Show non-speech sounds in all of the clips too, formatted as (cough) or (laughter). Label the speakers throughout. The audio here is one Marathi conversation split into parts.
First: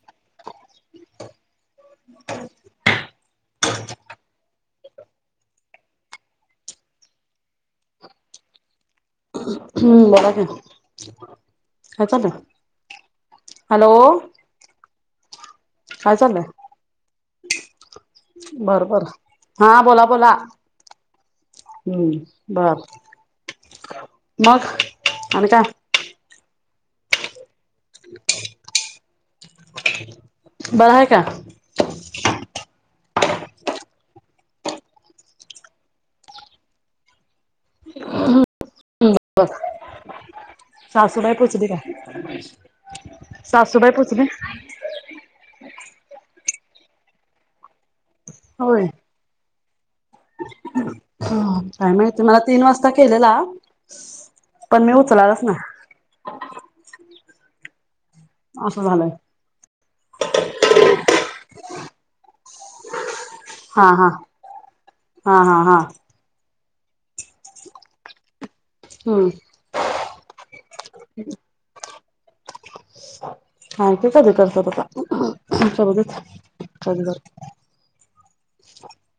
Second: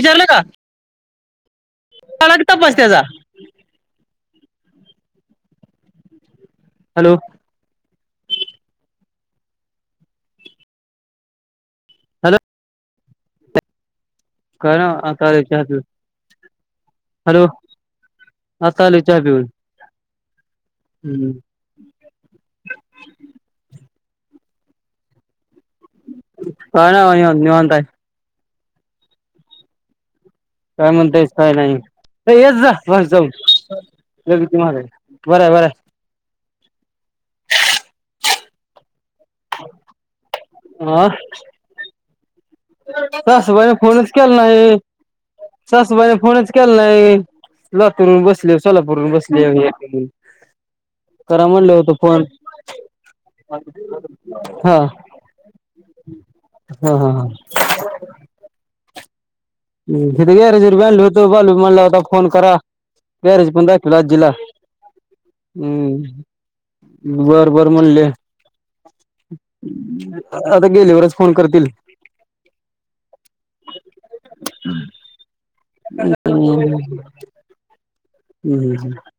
Speaker 1: विचारलं का (unintelligible) तपास (unintelligible) हॅलो.
Speaker 2: हम्म बोला की काय
Speaker 1: हॅलो
Speaker 2: चाललंय, हॅलो.
Speaker 1: (unintelligible)
Speaker 2: काय चाललंय?
Speaker 1: हॅलो
Speaker 2: बर
Speaker 1: आता आलो
Speaker 2: बर,
Speaker 1: चहा पिऊन
Speaker 2: हा बोला बोला.
Speaker 1: हम्म.
Speaker 2: हम्म, बर मग आणि काय?
Speaker 1: काय निय बाई निवांत हाय.
Speaker 2: (inaudible)
Speaker 1: काय
Speaker 2: बरं आहे का
Speaker 1: म्हणतयस काय नाही येस जा. बस जाऊ लघ तुमला बरं हाय बर हाय.
Speaker 2: (inaudible) सासूबाई पोचली काय?
Speaker 1: सासुबाईन
Speaker 2: सासूबाई
Speaker 1: फोनच
Speaker 2: पोचली
Speaker 1: केला नाही. सासूबाईने फोनच केला नाही. लातूरहुन बसल्या
Speaker 2: होय
Speaker 1: सोलापूरहुन बसल्या. (unintelligible) करा म्हनल
Speaker 2: काय
Speaker 1: होत
Speaker 2: माहिती
Speaker 1: फोन.
Speaker 2: मला तीन वाजता केलेला
Speaker 1: हा
Speaker 2: पण मी उचलालाच नाही
Speaker 1: हा हा हा
Speaker 2: असं झालेय.
Speaker 1: तीथ गॅरेज वर बालु होता. बालू म्हणाला होता फोन करा. गॅरेजच पण
Speaker 2: हा
Speaker 1: दाखवील
Speaker 2: हा
Speaker 1: आजीला.
Speaker 2: हा हा हा
Speaker 1: हम्म बर बर म्हणले.
Speaker 2: हम्म
Speaker 1: आता गेल्यावरच फोन करतील.
Speaker 2: (unintelligible)
Speaker 1: हम्म हम्म हम्म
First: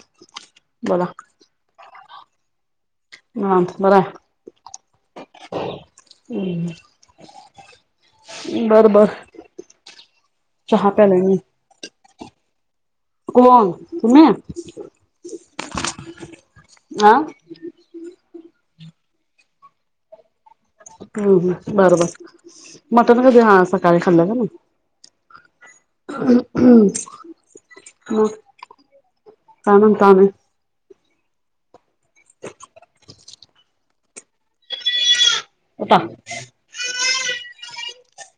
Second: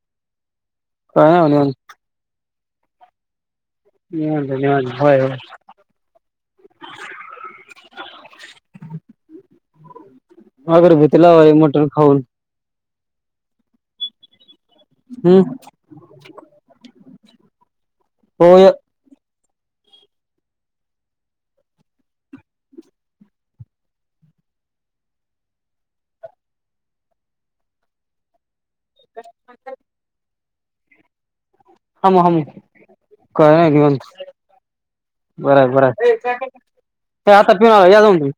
Speaker 2: (inaudible)
Speaker 1: काय नाय हो निवांत.
Speaker 2: (unintelligible)
Speaker 1: निवांत हाय निवांत. होय होय.
Speaker 2: हम बर बर. चहा प्यायलाय
Speaker 1: अगरबत्ती
Speaker 2: मी
Speaker 1: लावायली मटण खाऊन.
Speaker 2: कोण तुम्ही?
Speaker 1: हम्म
Speaker 2: आ
Speaker 1: होय.
Speaker 2: हम हम बरोबर मटन कधी हा सकाळी खाल्लं का मी. (unintelligible) ताणून ताणून
Speaker 1: हामु हामु, काय नाही निवांत. बर आहे. बर आहे. ते आता पिऊन आलोय या जाऊन तुम्ही.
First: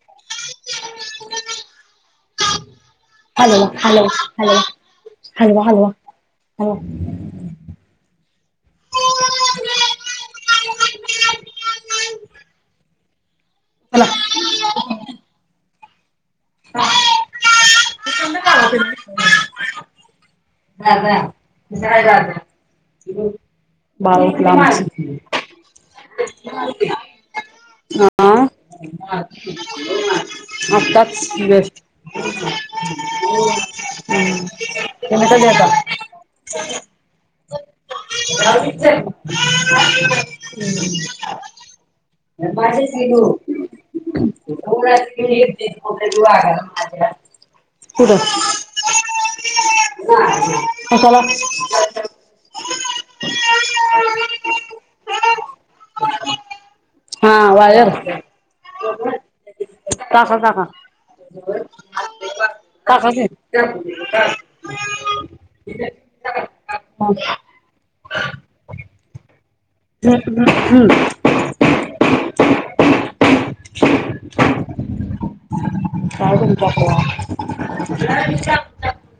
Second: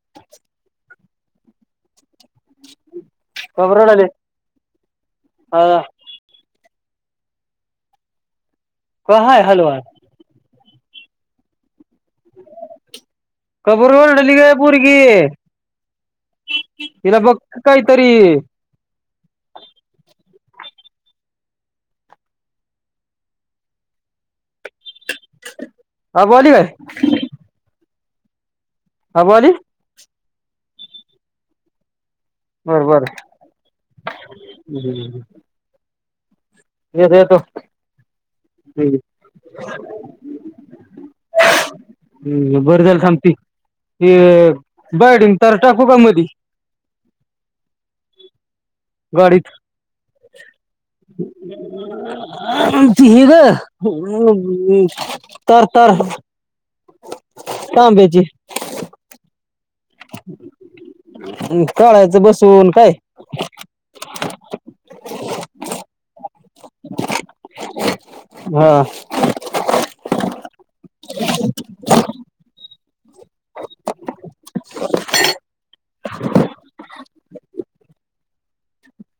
Speaker 2: हॅलो
Speaker 1: का बर रडायले
Speaker 2: हॅलो हॅलो हॅलो
Speaker 1: हा
Speaker 2: हॅलो (unintelligible)
Speaker 1: कोण हाय हॅलो हाय. का बरं
Speaker 2: चला
Speaker 1: ओरडली ग पोरगी. इला बघकी कायतरी.
Speaker 2: (unintelligible) (unintelligible)
Speaker 1: अबू अली काय?
Speaker 2: हा
Speaker 1: आबू आली
Speaker 2: आत्ताच जस्ट.
Speaker 1: बर बर हम्म्
Speaker 2: (unintelligible)
Speaker 1: येतो येतो
Speaker 2: (unintelligible)
Speaker 1: हम्म बर
Speaker 2: माझे
Speaker 1: झालं
Speaker 2: श्री
Speaker 1: थांब ती
Speaker 2: गूरु
Speaker 1: ते बायडिंग तार टाकू का मधी
Speaker 2: (unintelligible)
Speaker 1: गाडीत
Speaker 2: कशाला
Speaker 1: ते हे ग तर तर (inaudible)
Speaker 2: हा वायर काका काका
Speaker 1: काढायचं बसून काय
Speaker 2: काका
Speaker 1: हा
Speaker 2: (unintelligible) हम्म हम्म हम्म पाळगून तकवा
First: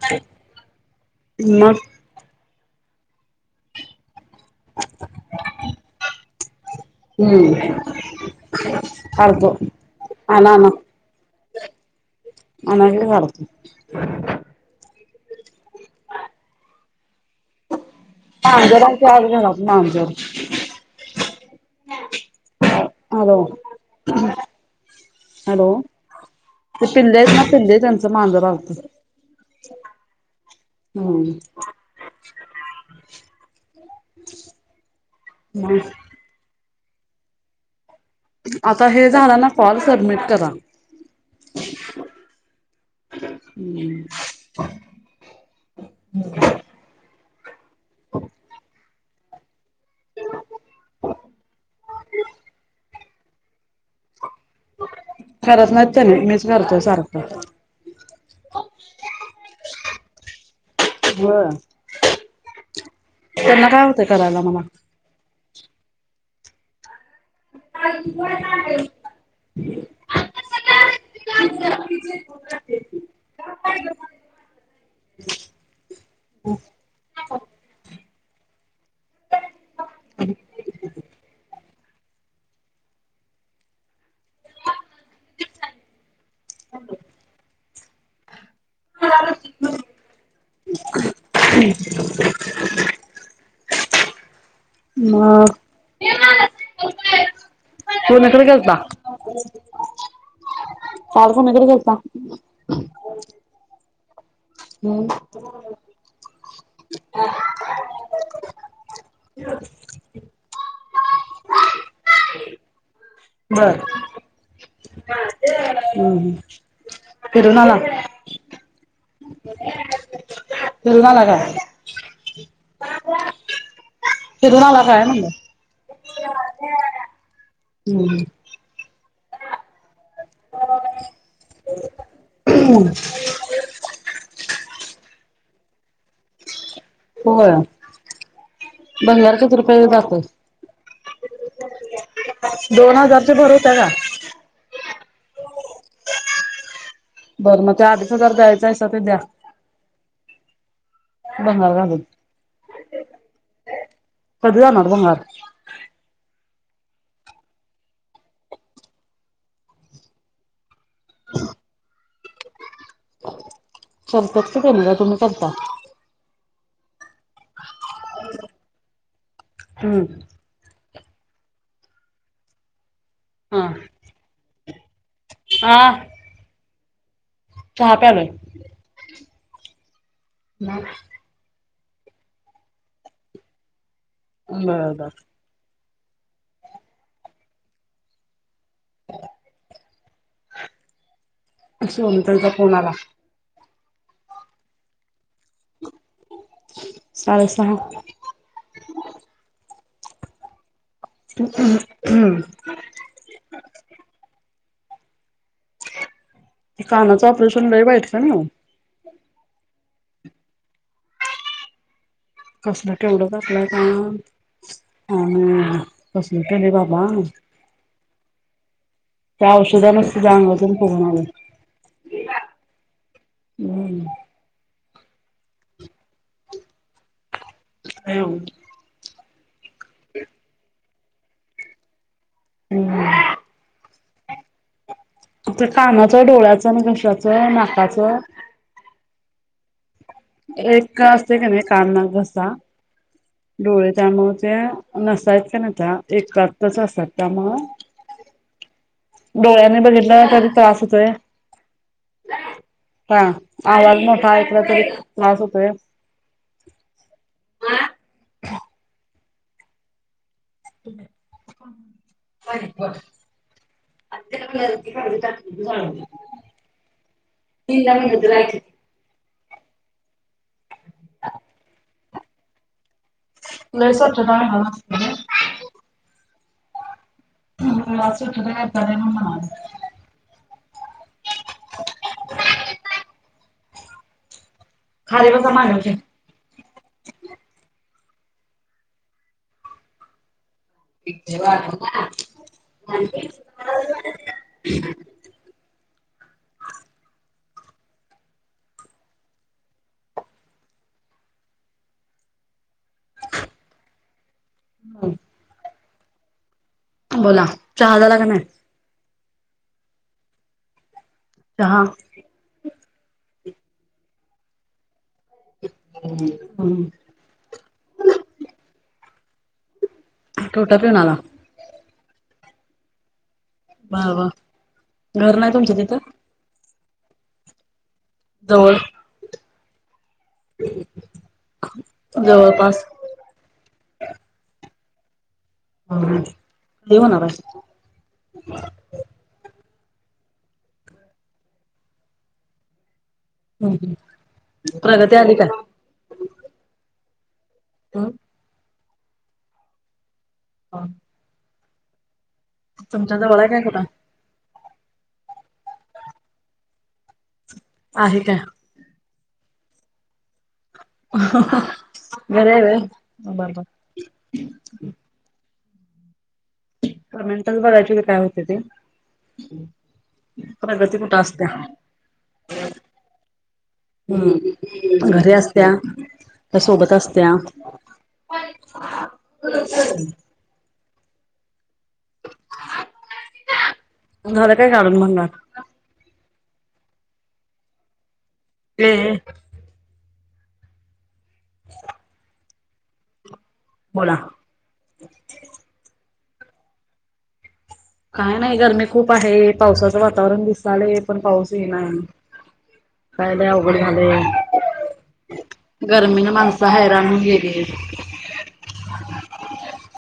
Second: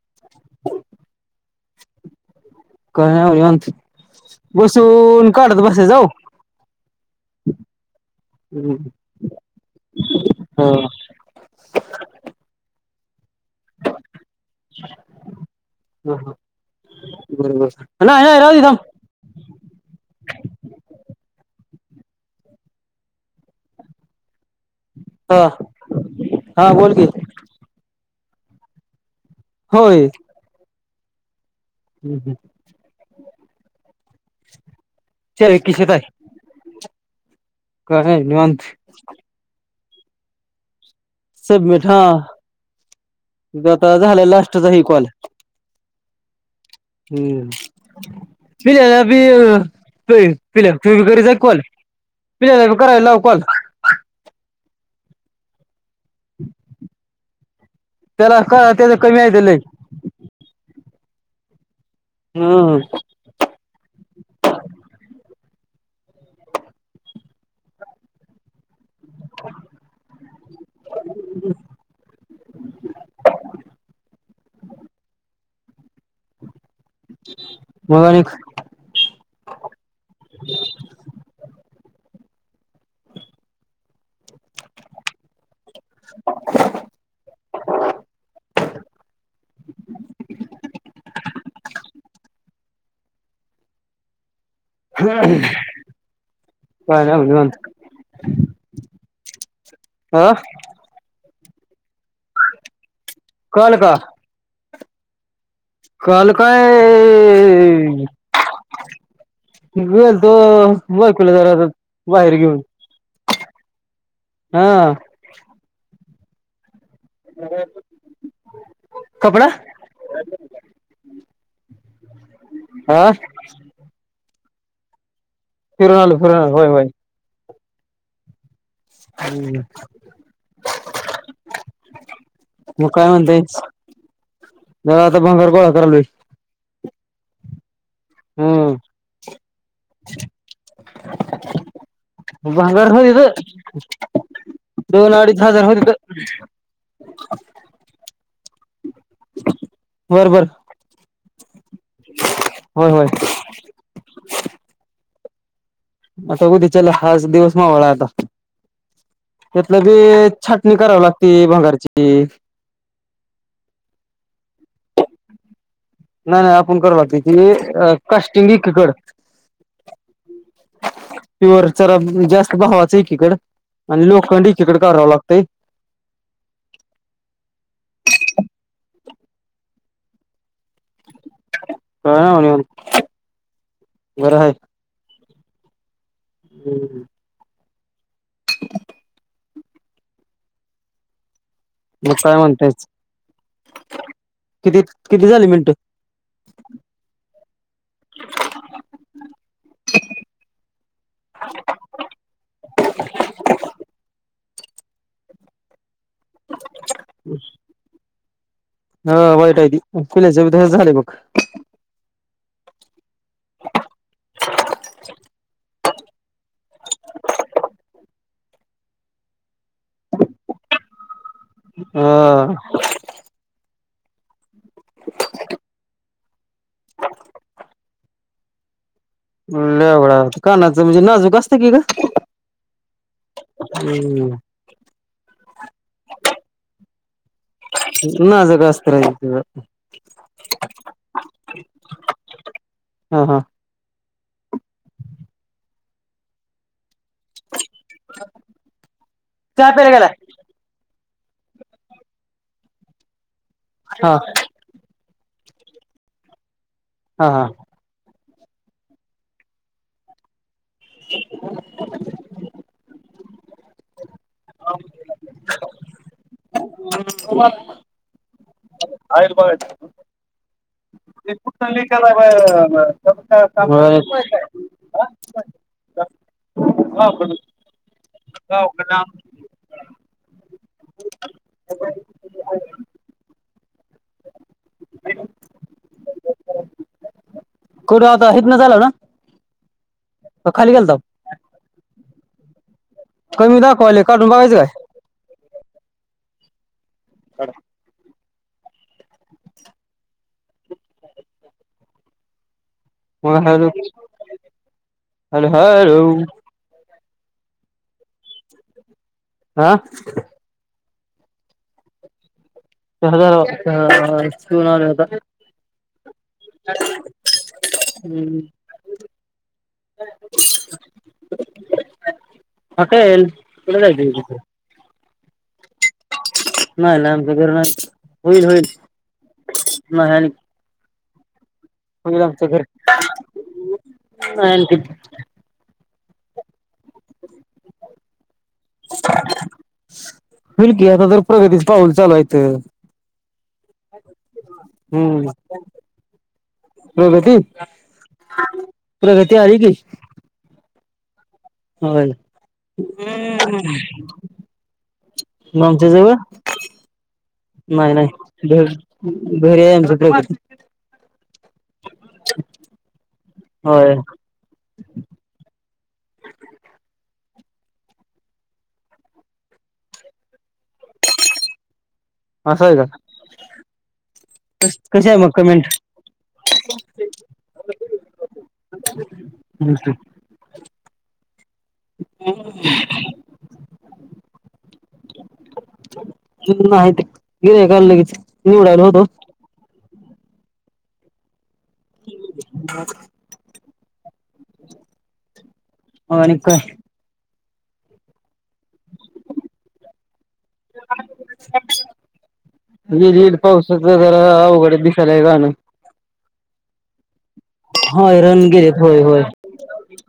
Speaker 2: ह मग.
Speaker 1: काय बसून काढत बस जाऊ
Speaker 2: हम् स्कार्फ आना आना
Speaker 1: (unintelligible)
Speaker 2: की
Speaker 1: हा ह बरोबर नाही नाही राहू दे
Speaker 2: हम
Speaker 1: थांब
Speaker 2: जरा आग झाल आमच्यावर हालो
Speaker 1: हा
Speaker 2: हॅलो
Speaker 1: हा
Speaker 2: ते
Speaker 1: बोल की
Speaker 2: पिल्लेच ना पिल्ले त्यांच मांजर आलते
Speaker 1: होय
Speaker 2: हम्
Speaker 1: हम्म् हम्
Speaker 2: हम्
Speaker 1: च व किश तय. (unintelligible)
Speaker 2: आता हे झाल ना फॉल सबमिट करा
Speaker 1: सबमिट हा आता झाल लास्टचा हे कॉल
Speaker 2: हम्
Speaker 1: हम्म् पिकलेला बी अय पिल्या तु बि करित जाय कॉल पिल्यालाबि करायला लाव कॉल
Speaker 2: करत नाहीत त्यांनी मीच करतो सारख
Speaker 1: त्याला काय कमी हाय त्याले
Speaker 2: हा.
Speaker 1: अह
Speaker 2: ते करायला मला (unintelligible) (unintelligible)
Speaker 1: मग
Speaker 2: (unintelligible) (inaudible) हम्
Speaker 1: काय नाय निवांत
Speaker 2: कोनाकडे गेलता
Speaker 1: अ
Speaker 2: काल कोणाकडे गेलता
Speaker 1: कोण क (unintelligible)
Speaker 2: हम्म.
Speaker 1: काल काय. गल तो बायकुला जरासं बाहेर घेऊन.
Speaker 2: बर.
Speaker 1: हा.
Speaker 2: हम्म फिरून आला.
Speaker 1: कपडा.
Speaker 2: दलवा (unintelligible) लागा.
Speaker 1: आा.
Speaker 2: फिरून आला काय म्हणलं.
Speaker 1: फिरून आलो फिरून (unintelligible) होय होय
Speaker 2: हम्म (unintelligible)
Speaker 1: हम् (unintelligible) मग काय म्हणतायस जरा आता भंगार गोळा करालोय.
Speaker 2: हो
Speaker 1: हम्म
Speaker 2: बंगल्यार कती (unintelligible) रुपया जात.
Speaker 1: बंगार
Speaker 2: दोन हजारचे भर होत्या का
Speaker 1: होतेत दोन अडी द हजार होतित.
Speaker 2: बरं मग ते अडीच हजार द्यायच आहेसा ते द्या.
Speaker 1: बरबर.
Speaker 2: (unintelligible)
Speaker 1: होय होय.
Speaker 2: कध नबंगार.
Speaker 1: आता उद्याच्याला हाज दिवस मावळाय आता त्यातलं छाटणी करावी लागते भंगारची.
Speaker 2: करत्यात की त्यांनी का तुम्ही करता.
Speaker 1: नाही नाही आपण कर की तेनी कास्टिंग एकीकड
Speaker 2: हम्म
Speaker 1: प्युर चरा जास्त भावाच एकीकड
Speaker 2: हा
Speaker 1: आणि लोकखंड एकीकडे कराव लागत.
Speaker 2: (unintelligible) चहा प्यालोय.
Speaker 1: (unintelligible)
Speaker 2: (unintelligible)
Speaker 1: (unintelligible) मग काय
Speaker 2: होनतचा
Speaker 1: म्हणतायच
Speaker 2: कोणाला?
Speaker 1: किती किती झाली मिनटं.
Speaker 2: साडेसहा
Speaker 1: (unintelligible)
Speaker 2: (unintelligible) कानाचं ऑपरेशन लय वाईट का नाय.
Speaker 1: हा वाईट आहे त पल्याचे त झाले बघ.
Speaker 2: कर्स्नाट. तेवढ घलं का आणि बसून केली बाबा
Speaker 1: (unintelligible)
Speaker 2: त्या औषध नसत जाांगतून पणाला
Speaker 1: (unintelligible)
Speaker 2: हम्म.
Speaker 1: (unintelligible)
Speaker 2: येव.
Speaker 1: लवडा कानाचं म्हणजे नाजूक असतं की ग.
Speaker 2: हम्.
Speaker 1: हम्म.
Speaker 2: आपल्या कानाच डोळ्याच आणि घशाच नाकाचं.
Speaker 1: नाजूक असतं रे ते
Speaker 2: एक असते का नाही काना घसा.
Speaker 1: हा हा
Speaker 2: डोळे त्यामुळे ते नसायत का नाही त्या एकत्रच असतात. मग
Speaker 1: चहा
Speaker 2: डोळ्यांनी
Speaker 1: प्यायला गेलाय
Speaker 2: बघितलं कध त्रास होतोय. हा आवाज
Speaker 1: हा
Speaker 2: मोठा ऐकला तरी हो.
Speaker 1: हा हा.
Speaker 2: ह. (unintelligible) (unintelligible) त म हजय.
Speaker 1: बसु काला
Speaker 2: लईच वाटतंय
Speaker 1: व्हय.
Speaker 2: च म्ह (unintelligible)
Speaker 1: (unintelligible)
Speaker 2: खलील समानज. (unintelligible) (inaudible)
Speaker 1: कुठं आता हथ ना झालं ना. (inaudible) (unintelligible) का खाली गेलताव
Speaker 2: वाट. (unintelligible) (inaudible)
Speaker 1: कमी दाखवाले काढून बघायचं काय. (inaudible) का. (unintelligible) (inaudible) म्हण हॅलो-हॅलो अर ह. (unintelligible) (inaudible)
Speaker 2: बोला चहाजला का नाही. (unintelligible) (inaudible)
Speaker 1: आ. (unintelligible)
Speaker 2: जहा. (inaudible)
Speaker 1: श नाता. (unintelligible) (inaudible) (inaudible) हम्म. (inaudible)
Speaker 2: टोटा पिऊनला. (inaudible)
Speaker 1: ह का क जा
Speaker 2: बर
Speaker 1: तिथ.
Speaker 2: बर घर नाही तुमच्या तिथं,
Speaker 1: नाही लंब वैर नाही होईल होईल.
Speaker 2: जवळ
Speaker 1: नाही आहे न, (inaudible) हो आमचं घर
Speaker 2: जवळपास
Speaker 1: (inaudible) आणखी.
Speaker 2: ह क होणार. (inaudible)
Speaker 1: (unintelligible) बोल की आता तर प्रगतीच पाऊल चालूयचं
Speaker 2: (inaudible) हम् प्रगती आली का? (unintelligible)
Speaker 1: प्रगती.
Speaker 2: ' (unintelligible)
Speaker 1: प्रगती आली की.
Speaker 2: ह (unintelligible) (inaudible)
Speaker 1: हो,
Speaker 2: आहे काय कुठं?
Speaker 1: (unintelligible) (inaudible) नमच जव (inaudible)
Speaker 2: आहे काय?
Speaker 1: नाही-नाही. (unintelligible)
Speaker 2: हा हा बरे हाय वय.
Speaker 1: होय
Speaker 2: (unintelligible) पर मिनटच बघायची क काय होते ते (inaudible) प्रगती कुठ असते.
Speaker 1: ह सय का?
Speaker 2: हम्
Speaker 1: कशी आहे मग
Speaker 2: घरी
Speaker 1: कमेंट
Speaker 2: असत्या त्या सोबत असत्या (inaudible)
Speaker 1: (unintelligible) (unintelligible)
Speaker 2: काून म्हणार.
Speaker 1: त नाही गिरय का लगेच निवडायला
Speaker 2: ये
Speaker 1: होतो.
Speaker 2: ये
Speaker 1: (unintelligible) (inaudible)
Speaker 2: बोला? (inaudible)
Speaker 1: ह आणि काय?
Speaker 2: काय नाही गरमी खूप आहे. पावसाचं वातावरण दिसलंय पण पाऊस येईना.
Speaker 1: येईल
Speaker 2: काय
Speaker 1: येईल
Speaker 2: नाही अवघड
Speaker 1: पावसाच
Speaker 2: झालय
Speaker 1: जरा अवघड दिसायलय गाणं
Speaker 2: गर्मीन माणसं हैरान होवुन
Speaker 1: होय रणगिरीत होय-होय (inaudible)